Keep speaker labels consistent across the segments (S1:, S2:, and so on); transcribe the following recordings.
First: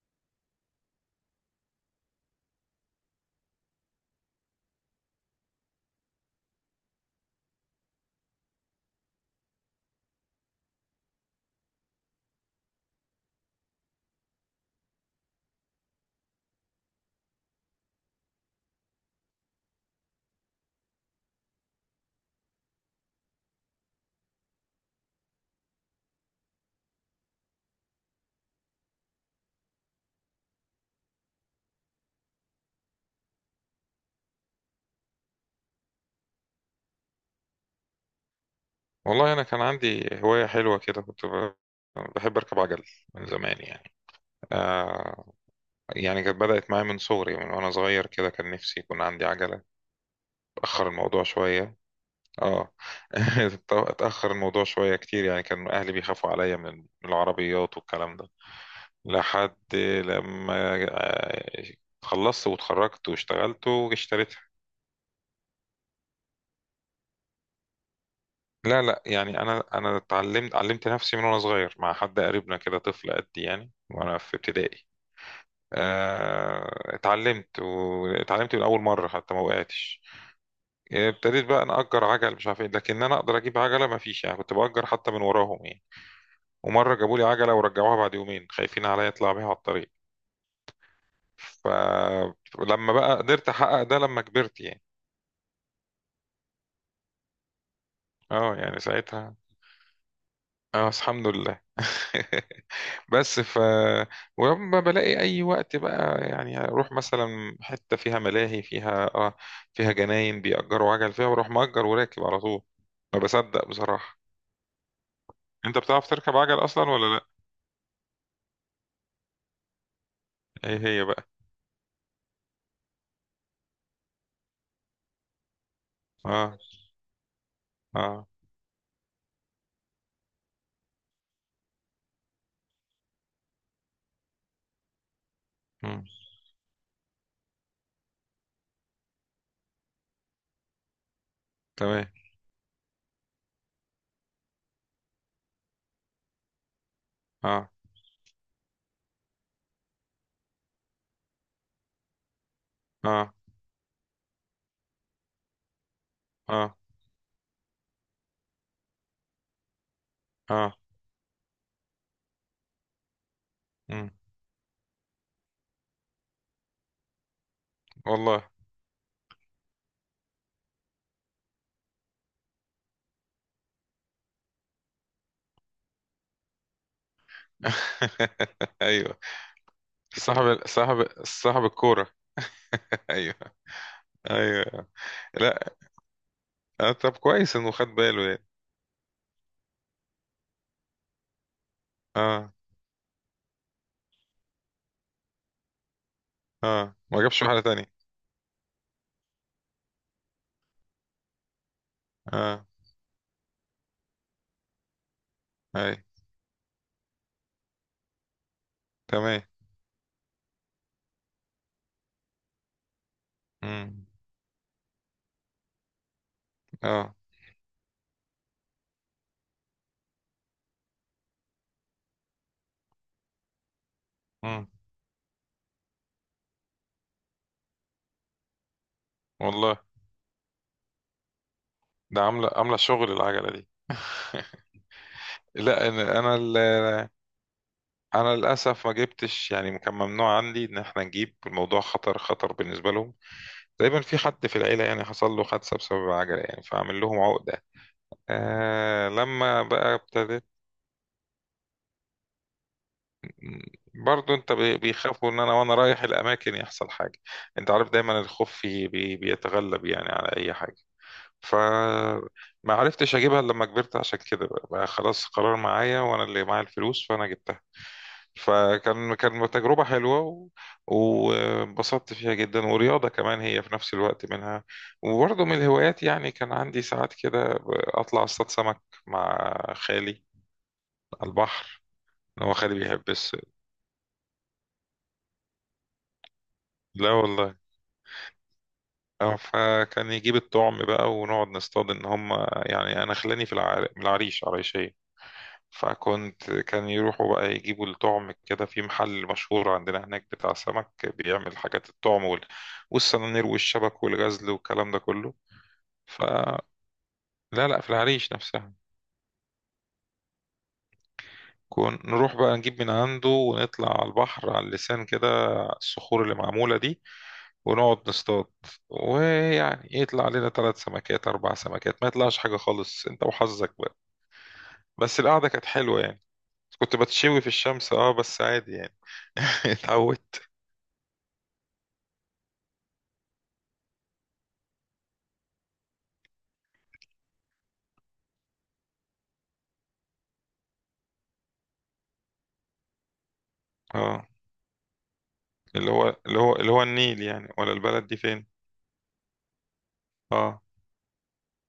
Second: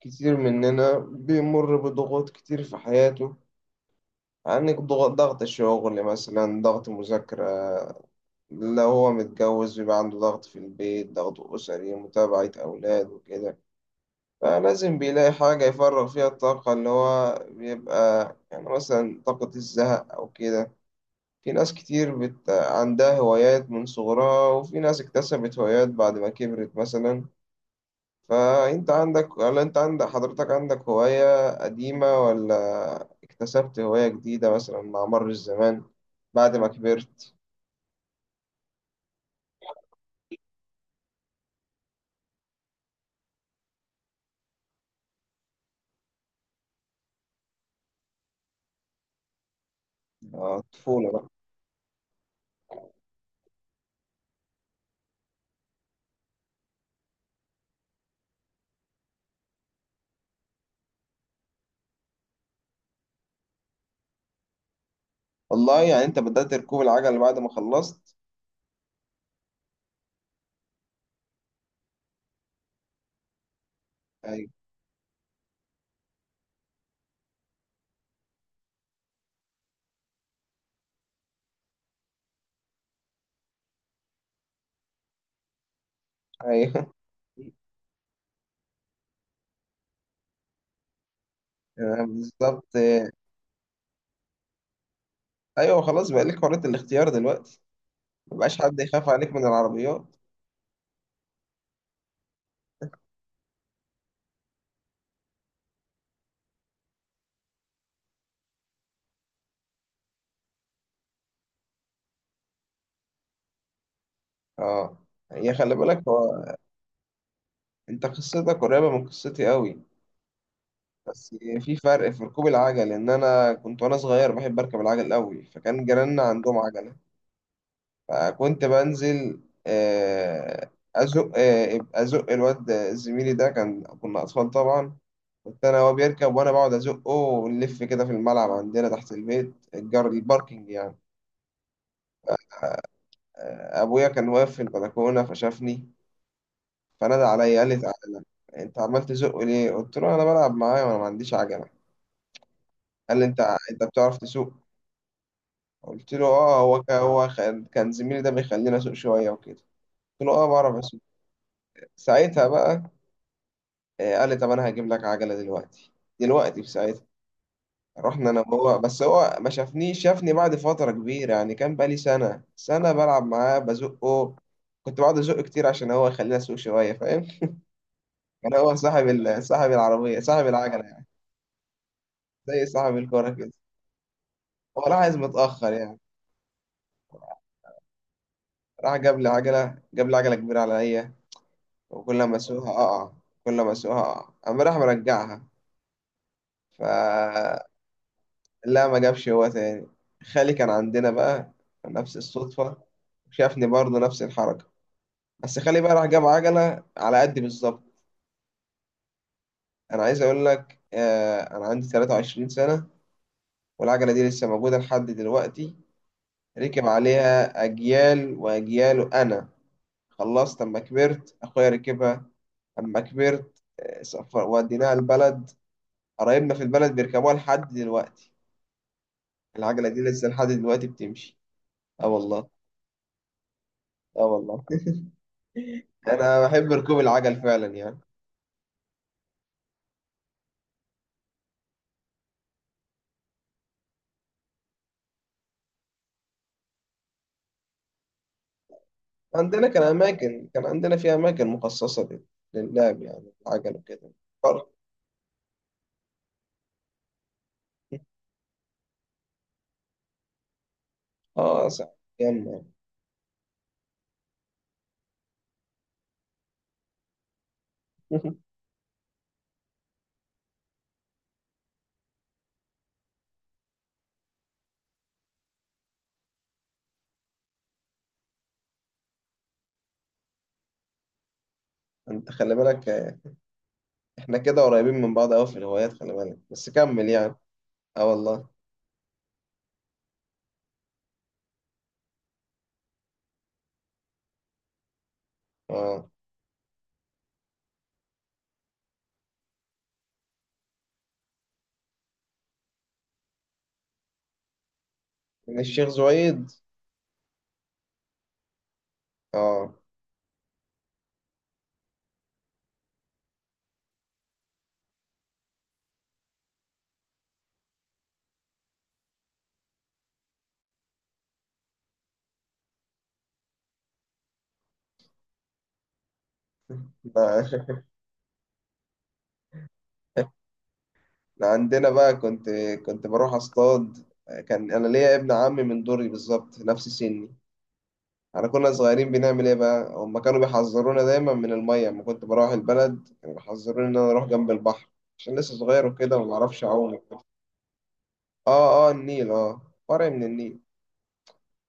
S1: كتير مننا بيمر بضغوط كتير في حياته. عندك ضغط، ضغط الشغل مثلا، ضغط مذاكرة. لو هو متجوز بيبقى عنده ضغط في البيت، ضغط أسري، متابعة أولاد وكده. فلازم بيلاقي حاجة يفرغ فيها الطاقة اللي هو بيبقى يعني مثلا طاقة الزهق أو كده. في ناس كتير عندها هوايات من صغرها، وفي ناس اكتسبت هوايات بعد ما كبرت مثلا. فانت عندك ولا انت عندك، حضرتك عندك هواية قديمة، ولا اكتسبت هواية جديدة مثلا مع مر الزمان بعد ما كبرت؟
S2: والله أنا كان عندي هواية حلوة كده كنت بحب أركب عجل من زمان آه يعني. كانت بدأت معايا من صغري من وأنا صغير كده كان نفسي يكون عندي عجلة. أتأخر
S1: طفولة
S2: الموضوع
S1: بقى.
S2: شوية. اه. اتأخر الموضوع شوية كتير يعني كان أهلي بيخافوا عليا من العربيات والكلام ده لحد لما خلصت واتخرجت واشتغلت واشتريتها.
S1: والله يعني انت بدأت ركوب العجل بعد ما خلصت؟
S2: لا لا يعني انا علمت نفسي من وانا صغير مع حد قريبنا كده طفل قدي يعني وانا في
S1: ايوه.
S2: ابتدائي. اتعلمت واتعلمت من اول مره حتى ما وقعتش. يعني ابتديت بقى نأجر عجل مش عارف ايه لكن انا اقدر اجيب عجله ما فيش، يعني كنت بأجر حتى من وراهم يعني.
S1: ايوه.
S2: ومره جابوا لي عجله ورجعوها بعد يومين خايفين عليا اطلع بيها على الطريق.
S1: بالظبط.
S2: فلما بقى قدرت احقق ده لما كبرت يعني.
S1: ايوه خلاص بقى لك حرية الاختيار دلوقتي.
S2: اه
S1: مبقاش
S2: يعني
S1: حد يخاف عليك
S2: ساعتها.
S1: من العربيات.
S2: اه بس الحمد لله. بس ف ولما بلاقي اي وقت بقى يعني اروح مثلا حته فيها ملاهي فيها جناين بيأجروا عجل فيها واروح مأجر وراكب على طول. ما بصدق بصراحه.
S1: اه. هي خلي
S2: انت
S1: بالك،
S2: بتعرف تركب
S1: هو
S2: عجل اصلا ولا لا؟
S1: انت قصتك قريبة من قصتي قوي.
S2: ايه هي بقى.
S1: بس في فرق في ركوب العجل، ان انا كنت وانا صغير بحب اركب العجل قوي، فكان جيراننا
S2: اه.
S1: عندهم عجله.
S2: اه.
S1: فكنت بنزل آه، ازق، ازق الواد زميلي ده، كنا اطفال طبعا. كنت انا وهو
S2: مم.
S1: بيركب وانا بقعد ازقه، ونلف كده في الملعب عندنا تحت البيت، الجار، الباركينج يعني.
S2: تمام.
S1: ابويا كان واقف في البلكونه فشافني، فنادى عليا قال
S2: اه.
S1: لي تعالى، انت عمال تزق ليه؟ قلت له انا بلعب معاه وانا ما عنديش عجله. قال لي
S2: اه.
S1: انت بتعرف تسوق؟ قلت له اه،
S2: اه.
S1: هو كان هو كان كان زميلي ده بيخليني اسوق شويه وكده. قلت له اه بعرف
S2: اه.
S1: اسوق. ساعتها بقى
S2: مم.
S1: قال لي طب انا هجيب لك عجله دلوقتي، دلوقتي في ساعتها. رحنا انا
S2: والله.
S1: وهو، بس هو ما شافنيش، شافني بعد فتره كبيره يعني، كان بقالي سنه بلعب معاه بزقه. كنت بقعد ازقه كتير عشان هو يخليني اسوق شويه، فاهم؟ كان هو صاحب
S2: ايوه.
S1: صاحب العربيه، صاحب
S2: صاحب
S1: العجله يعني،
S2: صاحب صاحب الكوره.
S1: زي صاحب الكوره
S2: ايوه.
S1: كده. هو
S2: ايوه.
S1: راح عايز متاخر
S2: لا.
S1: يعني،
S2: آه، طب كويس انه خد باله يعني.
S1: راح جاب لي عجله، جاب لي عجله كبيره عليا، وكل ما
S2: اه.
S1: اسوقها اقع، كل ما اسوقها اقع، اما راح مرجعها
S2: اه ما جابش واحده
S1: فلا،
S2: تانية.
S1: ما جابش هو تاني. خالي كان عندنا بقى، نفس
S2: اه.
S1: الصدفة، شافني برضه نفس الحركة، بس خالي بقى
S2: اي.
S1: راح جاب عجلة على قدي بالظبط.
S2: تمام.
S1: أنا عايز أقول لك، أنا عندي 23 سنة،
S2: امم.
S1: والعجلة دي لسه موجودة لحد دلوقتي، ركب
S2: اه.
S1: عليها أجيال وأجيال. أنا خلصت أما كبرت أخويا ركبها، أما كبرت سفر
S2: امم.
S1: وديناها البلد، قرايبنا في البلد بيركبوها لحد دلوقتي.
S2: والله.
S1: العجلة دي لسه لحد دلوقتي بتمشي. اه
S2: ده
S1: والله.
S2: عامله شغل العجله دي.
S1: اه والله.
S2: لا
S1: انا بحب ركوب العجل فعلا يعني.
S2: انا للاسف ما جبتش، يعني كان ممنوع عندي ان احنا نجيب، الموضوع خطر بالنسبه لهم. دايما في حد في العيله يعني حصل له حادثه بسبب العجله يعني فعامل لهم عقده. آه لما
S1: عندنا كان
S2: بقى ابتديت.
S1: اماكن، كان عندنا في اماكن مخصصة للعب يعني، العجل وكده.
S2: برضو انت
S1: فرق.
S2: بيخافوا ان انا وانا رايح الاماكن يحصل حاجه. انت عارف دايما الخوف في- بي بيتغلب يعني على اي حاجه.
S1: اه صح.
S2: فما
S1: كمل.
S2: عرفتش اجيبها الا لما كبرت عشان كده بقى خلاص قرار معايا وانا اللي معايا الفلوس فانا جبتها. كان تجربة حلوة وانبسطت فيها جدا ورياضة كمان هي في نفس الوقت منها. وبرضه من الهوايات، يعني كان عندي ساعات كده أطلع أصطاد سمك مع خالي على البحر.
S1: انت
S2: هو
S1: خلي
S2: خالي
S1: بالك
S2: بيحب
S1: احنا كده قريبين من بعض قوي في الهوايات، خلي بالك بس كمل
S2: لا
S1: يعني.
S2: والله.
S1: اه والله.
S2: اه فكان يجيب الطعم بقى ونقعد نصطاد ان هم. يعني انا خلاني من العريش عريشية.
S1: اه.
S2: فكنت كان يروحوا بقى يجيبوا الطعم كده في محل مشهور عندنا هناك بتاع سمك بيعمل حاجات، الطعم والسنانير والشبك والغزل والكلام ده كله.
S1: من الشيخ زويد.
S2: فلا لا لا، في العريش نفسها.
S1: اه.
S2: كون نروح بقى نجيب من عنده ونطلع على البحر، على اللسان كده، الصخور اللي معمولة دي، ونقعد نصطاد. ويعني يطلع لنا 3 سمكات 4 سمكات، ما يطلعش حاجة خالص، أنت وحظك بقى. بس القعدة كانت حلوة يعني. كنت بتشوي في
S1: ده-
S2: الشمس اه بس عادي يعني.
S1: ده
S2: اتعودت.
S1: عندنا بقى كنت بروح اصطاد. كان انا ليا ابن عمي من دوري بالظبط نفس سني. احنا كنا صغيرين، بنعمل ايه بقى؟ هم كانوا بيحذرونا دايما من الميه، لما كنت بروح البلد كانوا بيحذروني ان انا اروح
S2: اه.
S1: جنب البحر عشان لسه صغير
S2: اللي هو
S1: وكده وما
S2: اللي هو
S1: اعرفش
S2: اللي هو
S1: اعوم وكده.
S2: النيل، يعني ولا البلد دي فين؟
S1: اه اه، النيل، اه فرع من النيل.
S2: اه.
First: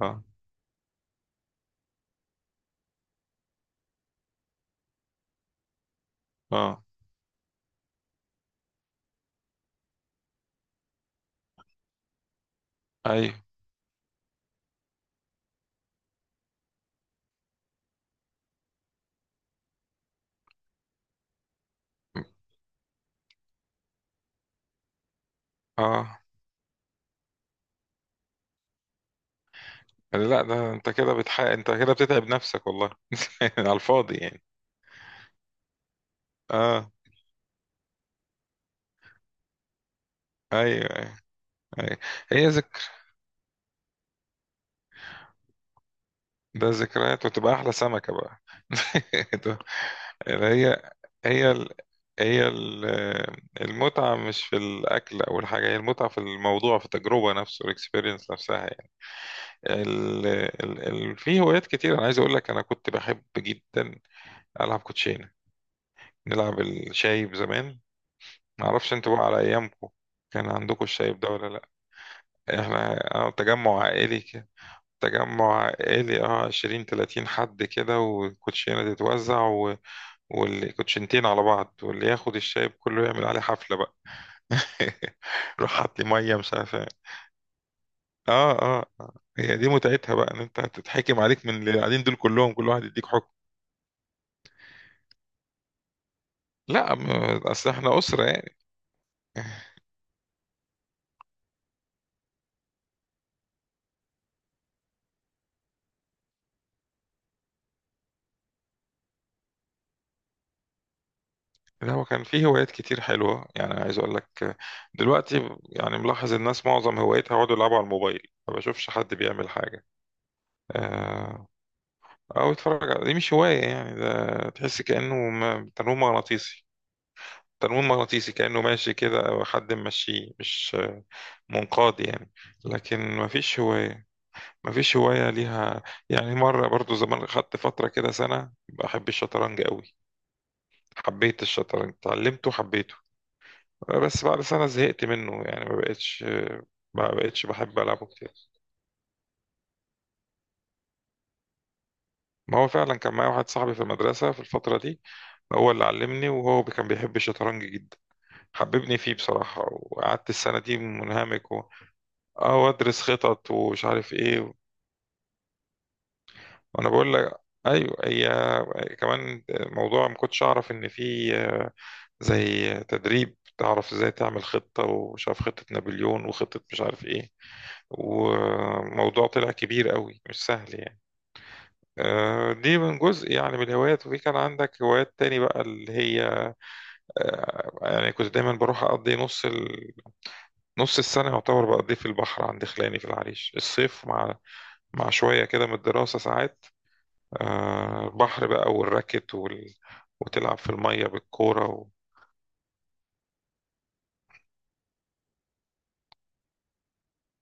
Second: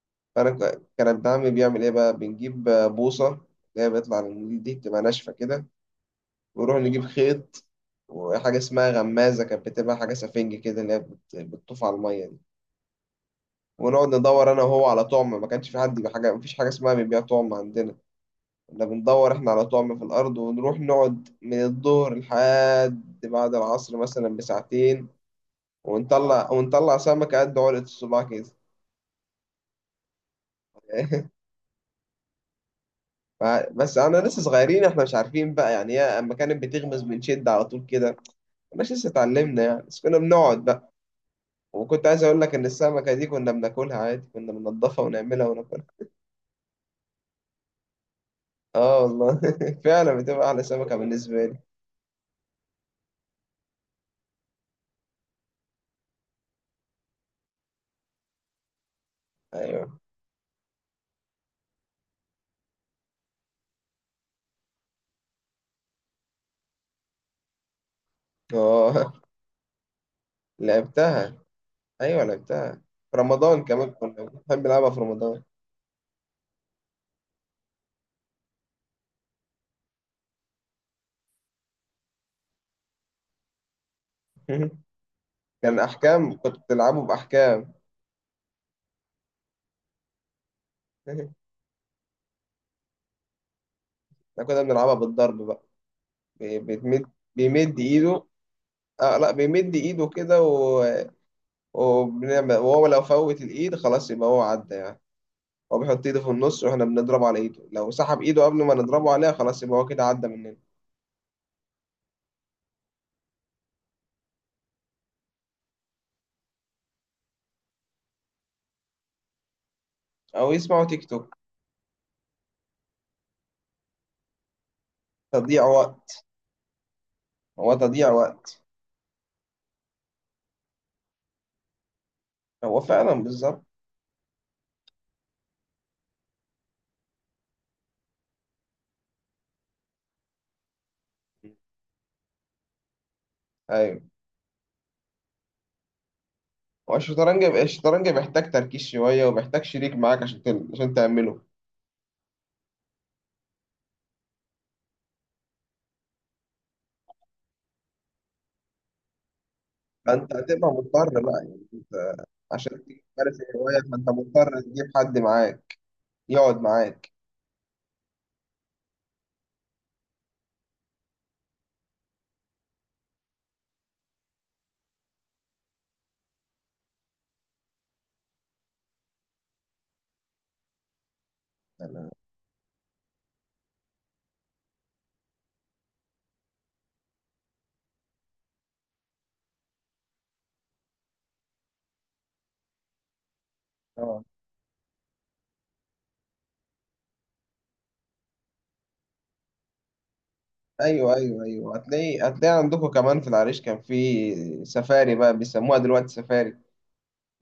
S2: اه.
S1: فانا كان ابن عمي بيعمل ايه بقى، بنجيب بوصه، اللي هي بيطلع من النيل دي، بتبقى ناشفه كده، ونروح
S2: اه.
S1: نجيب خيط وحاجه اسمها غمازه، كانت بتبقى حاجه سفنج كده، اللي هي بتطوف على الميه دي.
S2: ايوه.
S1: ونقعد ندور انا وهو على طعم، ما كانش في حد بحاجه، مفيش حاجه اسمها بيبيع طعم عندنا. كنا بندور احنا على طعم في الأرض، ونروح نقعد من الظهر لحد بعد العصر مثلا بساعتين،
S2: اه.
S1: ونطلع، ونطلع سمكة قد علقة الصباع كده.
S2: لا ده انت كده بتتعب نفسك والله. على
S1: بس
S2: الفاضي
S1: انا لسه
S2: يعني.
S1: صغيرين احنا، مش عارفين بقى يعني، هي اما كانت
S2: اه.
S1: بتغمز بنشد على طول كده، مش لسه اتعلمنا يعني، بس كنا بنقعد
S2: ايوه.
S1: بقى.
S2: ايوه. ايوه.
S1: وكنت عايز اقول
S2: هي
S1: لك ان
S2: ذكر،
S1: السمكة دي كنا بناكلها عادي، كنا بننضفها ونعملها وناكلها.
S2: ده ذكريات وتبقى احلى سمكة بقى.
S1: اه والله،
S2: ده-
S1: فعلا
S2: اللي
S1: بتبقى احلى
S2: هي،
S1: سمكة بالنسبة
S2: هي
S1: لي.
S2: ال... هي ال- المتعة مش في الأكل أو الحاجة، هي المتعة في الموضوع، في التجربة نفسه، الإكسبيرينس نفسها يعني.
S1: ايوه.
S2: ال... ال... في هوايات كتير أنا عايز أقول لك. أنا كنت بحب جدا ألعب كوتشينة. نلعب الشايب زمان. معرفش
S1: اه
S2: انتوا بقى على أيامكم كان عندكم الشايب ده
S1: لعبتها.
S2: ولا لأ؟
S1: ايوه لعبتها.
S2: احنا
S1: في
S2: اه
S1: رمضان
S2: تجمع
S1: كمان
S2: عائلي
S1: كنا
S2: كده.
S1: بنحب نلعبها في رمضان.
S2: تجمع عائلي اه، 20 30 حد كده والكوتشينة تتوزع والكوتشينتين على بعض واللي ياخد الشايب كله يعمل عليه حفلة بقى. روح
S1: كان
S2: حط لي مية
S1: احكام،
S2: مش
S1: كنت
S2: عارف ايه.
S1: بتلعبه باحكام.
S2: اه اه آه. هي دي متعتها بقى، ان انت هتتحكم
S1: احنا
S2: عليك من اللي قاعدين دول كلهم، كل واحد يديك حكم.
S1: كنا بنلعبها بالضرب بقى.
S2: لا
S1: بيتمد،
S2: اصل
S1: بيمد
S2: احنا أسرة
S1: ايده.
S2: يعني.
S1: اه لا، بيمد ايده كده و... وبنعمل، وهو لو فوت الايد خلاص يبقى هو عدى يعني. هو بيحط ايده في النص، واحنا بنضربه على ايده، لو سحب ايده قبل ما نضربه عليها خلاص يبقى هو كده عدى مننا.
S2: لا هو كان فيه هوايات كتير حلوة يعني، عايز أقول لك. دلوقتي يعني ملاحظ الناس معظم هوايتها يقعدوا يلعبوا على الموبايل، ما بشوفش حد بيعمل حاجة.
S1: او يسمعوا تيك توك.
S2: آه، أو يتفرج على دي، مش هواية يعني، ده تحس كأنه
S1: تضييع
S2: تنويم
S1: وقت،
S2: مغناطيسي.
S1: هو
S2: تنويم
S1: تضييع
S2: مغناطيسي كأنه
S1: وقت.
S2: ماشي كده أو حد ممشيه، مش منقاد يعني.
S1: هو
S2: لكن
S1: فعلا
S2: ما فيش
S1: بالظبط.
S2: هواية. ما فيش هواية ليها. يعني مرة برضو زمان خدت فترة كده سنة بحب الشطرنج قوي. حبيت الشطرنج اتعلمته حبيته.
S1: ايوه.
S2: بس بعد سنة زهقت منه يعني ما بقتش.
S1: هو
S2: ما
S1: الشطرنج،
S2: بقتش بحب ألعبه كتير.
S1: بيحتاج تركيز شوية، وبيحتاج شريك معاك عشان عشان تعمله.
S2: ما هو فعلا كان معايا واحد صاحبي في المدرسة في الفترة دي، هو اللي علمني وهو كان بيحب الشطرنج جدا، حببني فيه بصراحة وقعدت
S1: فأنت
S2: السنة
S1: هتبقى
S2: دي
S1: مضطر بقى
S2: منهمك
S1: يعني، أنت
S2: اه
S1: عشان
S2: وأدرس
S1: تمارس
S2: خطط
S1: الهواية
S2: ومش
S1: فأنت
S2: عارف ايه.
S1: مضطر تجيب حد معاك، يقعد
S2: وأنا
S1: معاك.
S2: بقول لك أيوة، هي كمان موضوع ما كنتش أعرف إن في زي تدريب تعرف ازاي تعمل خطة، ومش عارف خطة نابليون وخطة مش عارف ايه، وموضوع طلع كبير قوي مش سهل يعني.
S1: أنا...
S2: دي من جزء يعني من الهوايات. وفي كان عندك هوايات تاني بقى اللي هي يعني كنت دايما بروح أقضي نص السنة يعتبر بقضيه في البحر عند خلاني في العريش الصيف،
S1: آه.
S2: مع مع شوية كده من الدراسة ساعات. البحر بقى والراكت وتلعب في المية
S1: أيوه أيوه
S2: بالكورة
S1: أيوه، هتلاقي عندكم كمان في العريش كان في سفاري، بقى بيسموها دلوقتي سفاري،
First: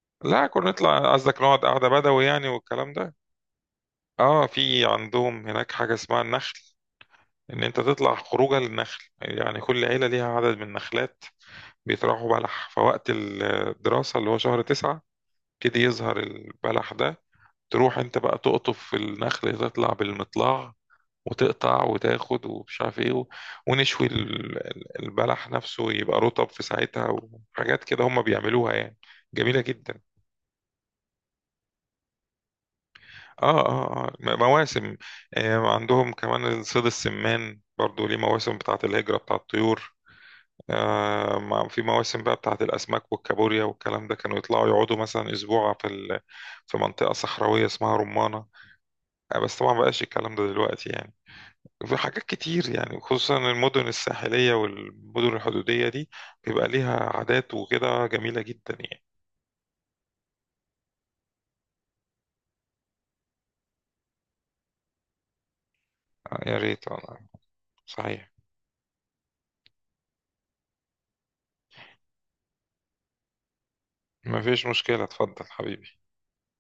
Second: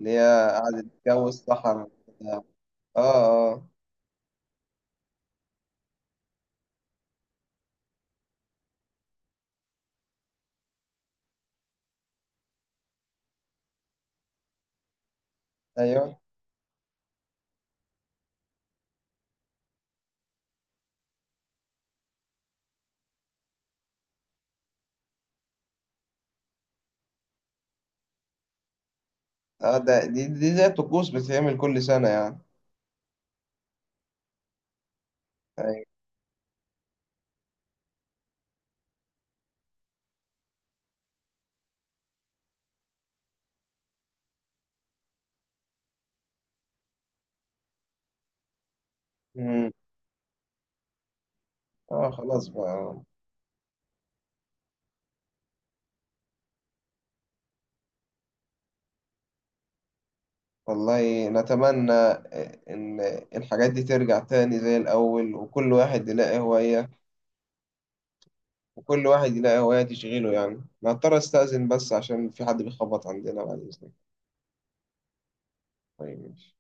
S1: اللي
S2: لا
S1: هي
S2: كنا
S1: قعدت
S2: نطلع،
S1: جو
S2: قصدك نقعد
S1: الصحراء
S2: قعدة بدوي
S1: وبتاع.
S2: يعني والكلام
S1: آه.
S2: ده.
S1: آه.
S2: اه في عندهم هناك حاجة اسمها النخل. ان انت تطلع خروجه للنخل، يعني كل عيلة ليها عدد من النخلات. بيطرحوا بلح فوقت الدراسة اللي هو شهر 9 يبتدي
S1: أيوه.
S2: يظهر البلح ده. تروح انت بقى تقطف في النخل، تطلع بالمطلع وتقطع وتاخد ومش عارف ايه ونشوي البلح نفسه يبقى رطب في ساعتها. وحاجات كده هم بيعملوها يعني جميلة
S1: آه ده
S2: جدا.
S1: دي زي الطقوس، بتتعمل كل سنة يعني.
S2: اه اه اه مواسم. آه
S1: أيوه.
S2: عندهم كمان صيد السمان برضو ليه مواسم بتاعة الهجرة بتاع الطيور. في مواسم بقى بتاعت الأسماك والكابوريا والكلام ده، كانوا يطلعوا يقعدوا مثلا أسبوع في منطقة صحراوية اسمها رمانة. بس
S1: مم.
S2: طبعا مبقاش الكلام ده دلوقتي يعني. في
S1: آه
S2: حاجات
S1: خلاص
S2: كتير يعني،
S1: بقى.
S2: خصوصا المدن الساحلية والمدن الحدودية دي بيبقى ليها عادات وكده جميلة جدا يعني.
S1: والله نتمنى إن الحاجات دي ترجع تاني زي الأول، وكل واحد يلاقي
S2: آه، يا ريت
S1: هواية،
S2: والله. صحيح.
S1: وكل واحد يلاقي هواية تشغيله يعني. أنا هضطر أستأذن بس، عشان في حد بيخبط عندنا، بعد إذنك.
S2: ما فيش مشكلة، اتفضل حبيبي.
S1: طيب ماشي.